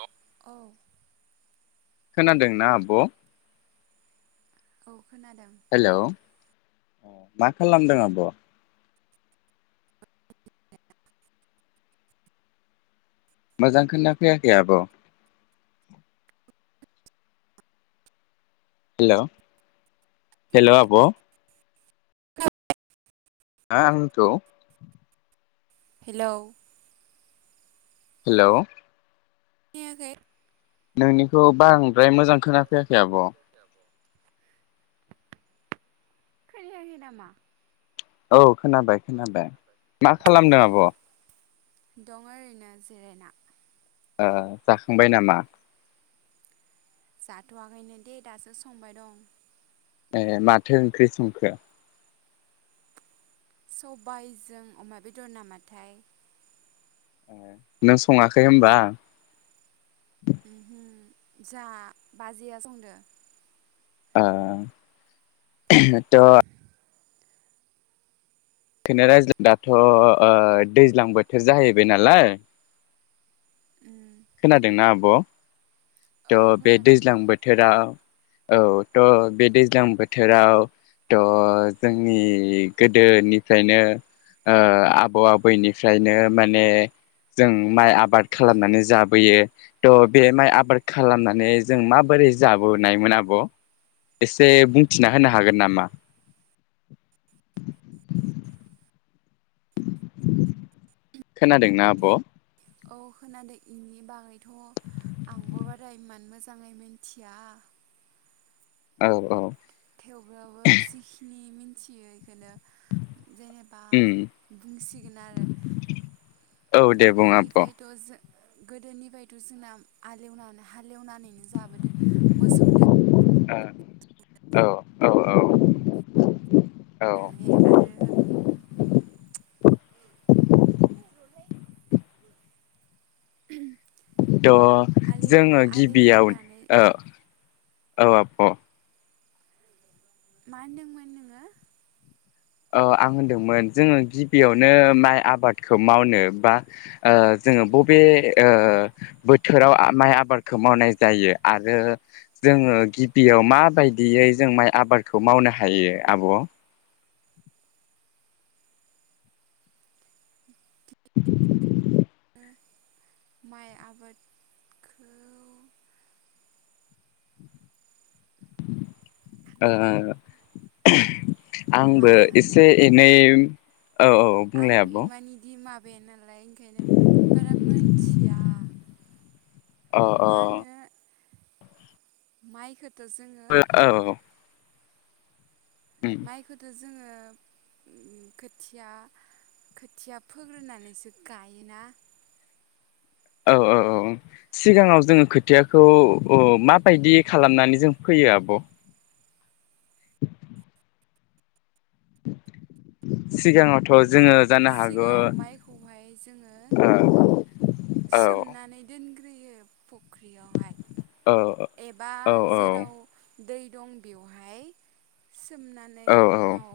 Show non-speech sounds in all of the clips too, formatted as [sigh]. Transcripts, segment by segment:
हेल' औ। खोनादोंना आब'? औ खोनादों। हेलौ मा खालामदों आब'? मोजां खोना फैयाखै आब'? हेलौ हेल' आब'? आंथ' हेलौ? हेल'? खोनायाखै? नोंनिखौ बांद्राय मोजां खोनाफैयाखै आब'? खोनायाखै नामा? औ खोनाबाय-खोनाबाय मा अ खालामदों आब'? दं ओरैनो जिरेना। ओ जाखांबाय नामा? जाथ'वाखैनो दे दासो संबाय दं। ए माथो ओंख्रि संखो? सबायजों अमा बेदर नामाथाय। नों सङाखै होनबा? उमहो जा बाजैया संदो। ओ त' बेखौनो रायज्लाय दाथ' ओ दैज्लां बोथोर जाहैबाय नालाय। उम खोनादोंना आब'? औ थ' बे खोनादों दैज्लां बोथोरा औ थ' बे दैज्लां बोथोराव थ' जोंनि गोदोनिफ्रायनो ओ आबौ आबैनिफ्रायनो माने जों माइ आबाद खालामनानै जा बोयो थ' बे माइ आबाद खालामनानै जों माबोरै जाबोनायमोन आब'? एसे बुंथिना होनो हागोन नामा? खोनादोंना आब'? औ खोनादों इनि बागैथ' आंबो बाराय इमान मोजाङै मिथिया। औ-औ। थेवब्लाबो जिखिनि मिनथियो इखोनो जेने दा उम बुंसिगोन आरो औ दे बुं आब' ओ गोदोनिफाय थ' जों गोदोनिफ्रायथ' जोंना आलेवनानै हालेवनानैनो जाबोदो। मोसौदो। ओ औ। औ-औ। फाननानै आरो [unintelligible] त' आलि जोङो आलि गिबियाव एवनानै औ औ आब' मा होनदोंमोन नोङो? औ आं होनदोंमोन जोङो गिबियावनो माइ आबादखौ मावनो बा ओ जोङो बबे ओ बोथोराव माइ आबादखौ मावनाय जायो आरो जोङो गिबियाव माबायदियै जों माइ आबादखौ मावनो हायो आब'? ओ माइ आबादखौ ओ मा आंबो होनो एसे नै औ-औ-औ। आं इमान इदि माबाया नालाय ओंखायनो बारा मोनथिया। अ अ मा होनो माइखौथ' जोङो औ। उम माइखौथ' जोङो उम खोथिया-खोथिया फोग्रोनानैसो गायोना। औ-औ-औ-औ। सिगाङाव जोङो खोथियाखौ ओ माबायदि खालामनानै जों फोयो आब'? [inaudible] सिगाङावथ' इ जोङो जानो हागौ सिगाङाव माइखौहाय जोङो ओ औ सोमनानै दोनग्रोयो फख्रियावहाय औ एबा औ जेद राव दै दं बेवहाय सोमनानै औ उनाव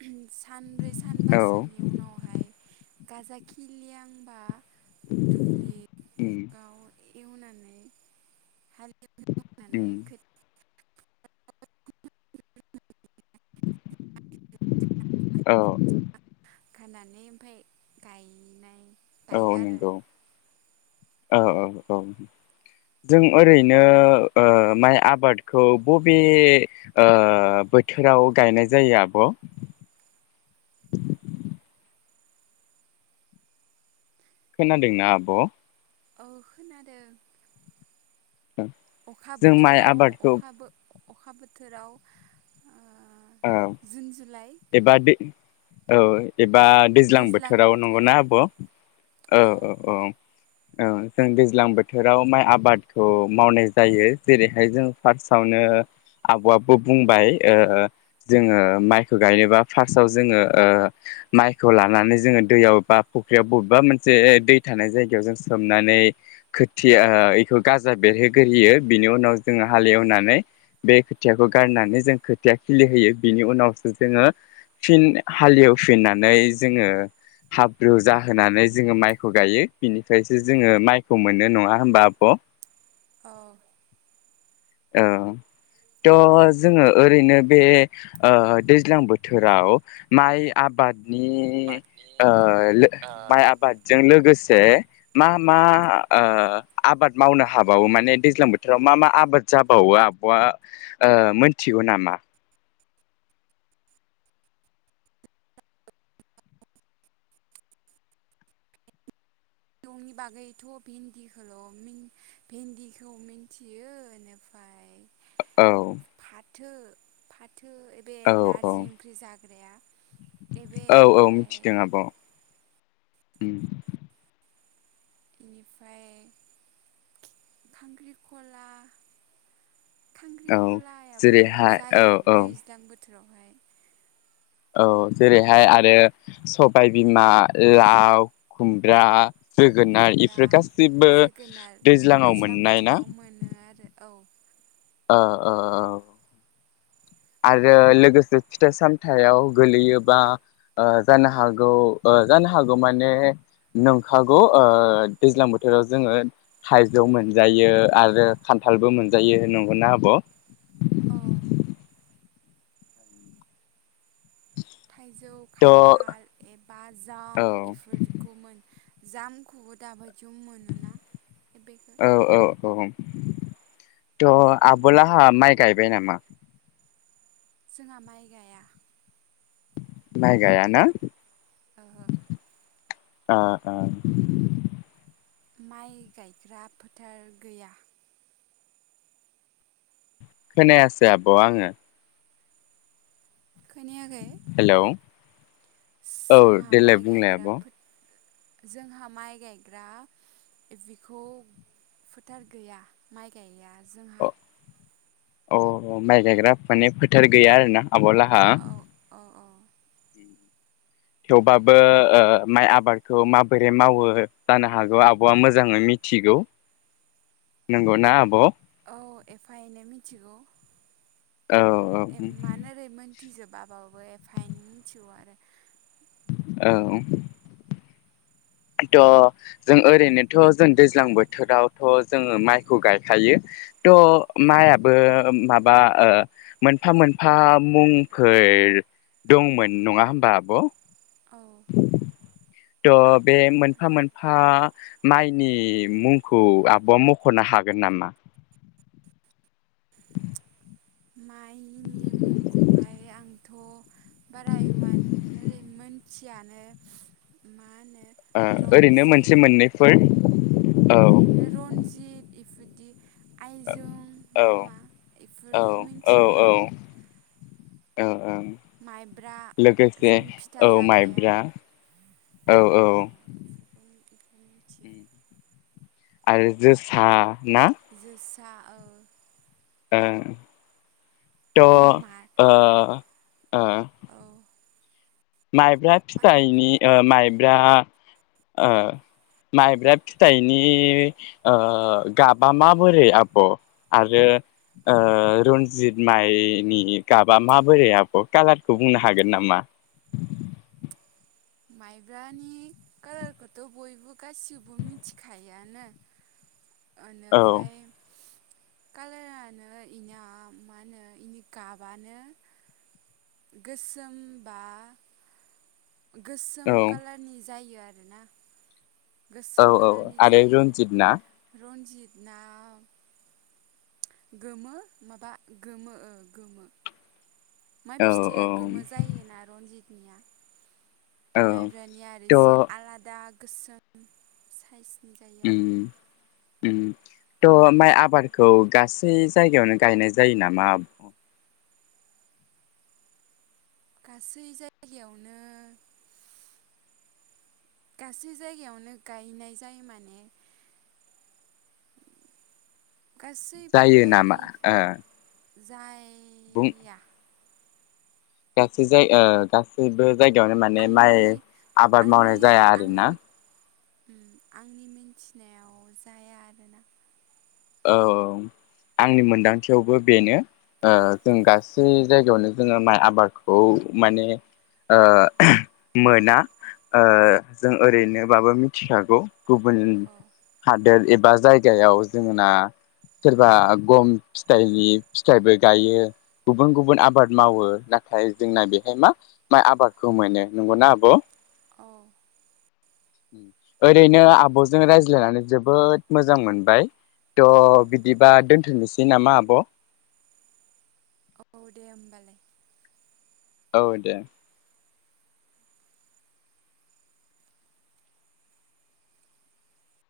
[unintelligible] सानब्रै औ सानबासोनि उनावहाय गाजा खिलिहांबा उम दुब्लिआव एवनानै हाले उम औ [unintelligible] खानानै ओमफाय गायनाय औ गायो आरो नोंगौ औ औ औ जों ओरैनो माइ आबादखौ बबे ओ बोथोराव गायनाय जायो आब'? खोनादोंना आब'? औ खोनादों अखा जों माइ बोथोराव आबादखौ अखा बो अखा बोथोराव ओ औ जुन जुलाइ एबा दै औ एबा दैज्लां बोथोराव नंगौना आब' औ औ औ औ जों दैज्लां बोथोराव माइ आबादखौ मावनाय जायो जेरैहाय जों फार्सआवनो आब'आबो बुंबाय ओ जोङो माइखौ गायनोबा फार्सआव जोङो ओ माइखौ लानानै जोङो दैयाव बा फुख्रियाव बबेबा मोनसे दै थानाय जायगायाव जों सोमनानै खोथिया इखौ गाजा बेरहोग्रोयो बिनि उनाव जोङो हालेवनानै बे खोथियाखौ गारनानै जों खोथिया खिलिहोयो बिनि उनावसो जोङो फिन हालिहेवफिननानै जोङो हाब्रु जाहोनानै जोङो माइखौ गायो बिनिफ्रायसो जोङो माइखौ मोनो नङा होमबा आब'? अ औ त' जोङो ओरैनो बे ओ दैज्लां बोथोराव माइ आबादनि नि ओ लो माइ आबादजों लोगोसे मा मा ओ आबाद मावनो हाबावो माने दैज्लां बोथोराव मा मा आबाद जाबावो आब'आ ओ मोनथिगौ नामा? [unintelligible] बागैथ' भिन्दिखौल' भिन्दिखौ मिन्थियो एनि फाय औ फाथो फाथो ए बे औ औ नारजि ओंख्रि जाग्राया एबे औ औ ओमफ्राय ओम इनिफ्राय खांख्रिखला औ खांख्रिखलायाबो जेरैहाय औ जायो औ दैज्लां बोथोरावहाय औ जेरैहाय आरो सबाय बिमा, लाव, खुमब्रा जोगोनार खुमब्रा इफोर गासिबो जोगोनार दैज्लाङाव दैज्लां मोननाय ना? बोथोराव मोनो आरो औ ओ ओ औ आरो लोगोसे फिथाइ सामथायाव गोलैयोबा ओ जानो हागौ ओ जानो हागौ माने नंखागौ ओ दैज्लां बोथोराव जोङो थाइजौ मोनजायो आरो खान्थालबो मोनजायो नंगौना आब'? औ थाइजौ, थ' औ खान्थाल एबा जाम इफोरखौ मोन जामखौबो दाबायदियाव मोनोना। बेखौ औ औ औ थह आब'लाहा माइ गायबाय नामा? जोंहा माइ गाया माइ गाया ना ओहो ओ ओ माइ गायग्रा फोथार गैया। खोनायासै आब' आङो खोनायाखै हेल' जोंहा माइ बुंलाय गायग्रा आब' फो जोंहा माइ गायग्रा बिखौ फोथार गैया। माइ गायया जोंहा अ माइ गायग्रा माने फोथार गैया आरो ना आब'ला औ अ अ थेवबाबो ओ माइ आबादखौ माबोरै मावो जानो हागौ आब'आ मोजाङै मिथिगौ। नंगौ ना आब' औ एफा एनै मिथिगौ औ एमान ओरै मोन थिजोबाबाबो एफा एनै मिथिगौ आरो औ थ' जों ओरैनोथ' जों दैज्लां बोथोरावथ' जोङो माइखौ गायखायो। थ' औ माइयाबो मा बा ओ मोनफा मोनफा मुंखैयै दंमोन नङा होमबा आब' [inaudible] थ' बे मोनफा मोनफा माइनि मुंखौ आब'आ मख'नो हागोन नामा? माइनि मुंखौहाय आंथ' बारा इमान ओरै मोन थियानो मा होनो ओ ओरैनो मोनसे रन्जित मोननैफोर औ ओरैनो रनजित इफोरदि आइजोम औ नामा एफोरखौ मिथिगौ आरो ओ ओं माइब्रा लोगोसे जों फिथा औ जाग्राया माइब्रा औ औ औ बेफोरखौ बेखौ मिथियो आरो जोसा ना? जोसा ओ ओं त' ओ मा ओ औ माइब्रा फिथाइनि ओ माइब्रा ओ माइब्रा फिथाइनि ओ गाबा माबोरै आब'? आरो ओ रन्जित माइनि गाबा माबोरै आब' कालारखौ बुंनो हागोन नामा? माइब्रानि कालारखौथ' बयबो गासिबो मिथिखायोआनो [inaudible] ओनिफ्राय कालारानो इना मा होनो इनि गाबानो गोसोम बा गोसोम औ कालारनि जायो आरोना? औ गोसोम औ कालारनि आरो जायो रन्जित ना रन्जित ना गोमो माबा गोमो ओ गोमो। माइ औ फिथाइया औ गोमो जायोना रनजितनिया? औ माइब्रानिया आरो थ' इसे आलादा गोसोम साइसनि जायो आर' त माइ आबादखौ गासै जायगायावनो गायनाय जायो नामा आब गासै जायगायावनो गासै जायगायावनो गायनाय जायो माने [inaudible] जायो गासैबो नामा ओ इफे बुं जाया। गासै जाय ओ गासैबो जायगायावनो माने माइ आंनि आबाद आंनि मावनाय जाया आंनि आरोना? उम आंनि मिन्थिनायाव जाया आरोना? औ आंनि मोनदांथियावबो बेनो ओ जों गास सै जायगायावनो जोङो माइ आबादखौ माने ओ मोना ओ जों ओरैनोबाबो मिथिखागौ। गुबुन औ हादोर एबा जायगायाव जोंना सोरबा गम फिथाइनि फिथाइबो गायो। गुबुन गुबुन आबाद मावो नाथाय जोंना बेहाय मा? माइ आबादखौ मोनो नंगौना आब'? अ ओरैनो आब'जों रायज्लायनानै जोबोद मोजां मोनबाय थ' उम बिदिब दा दोन्थ'नोसै नामा आब'? औ दे होमबालाय औ दे।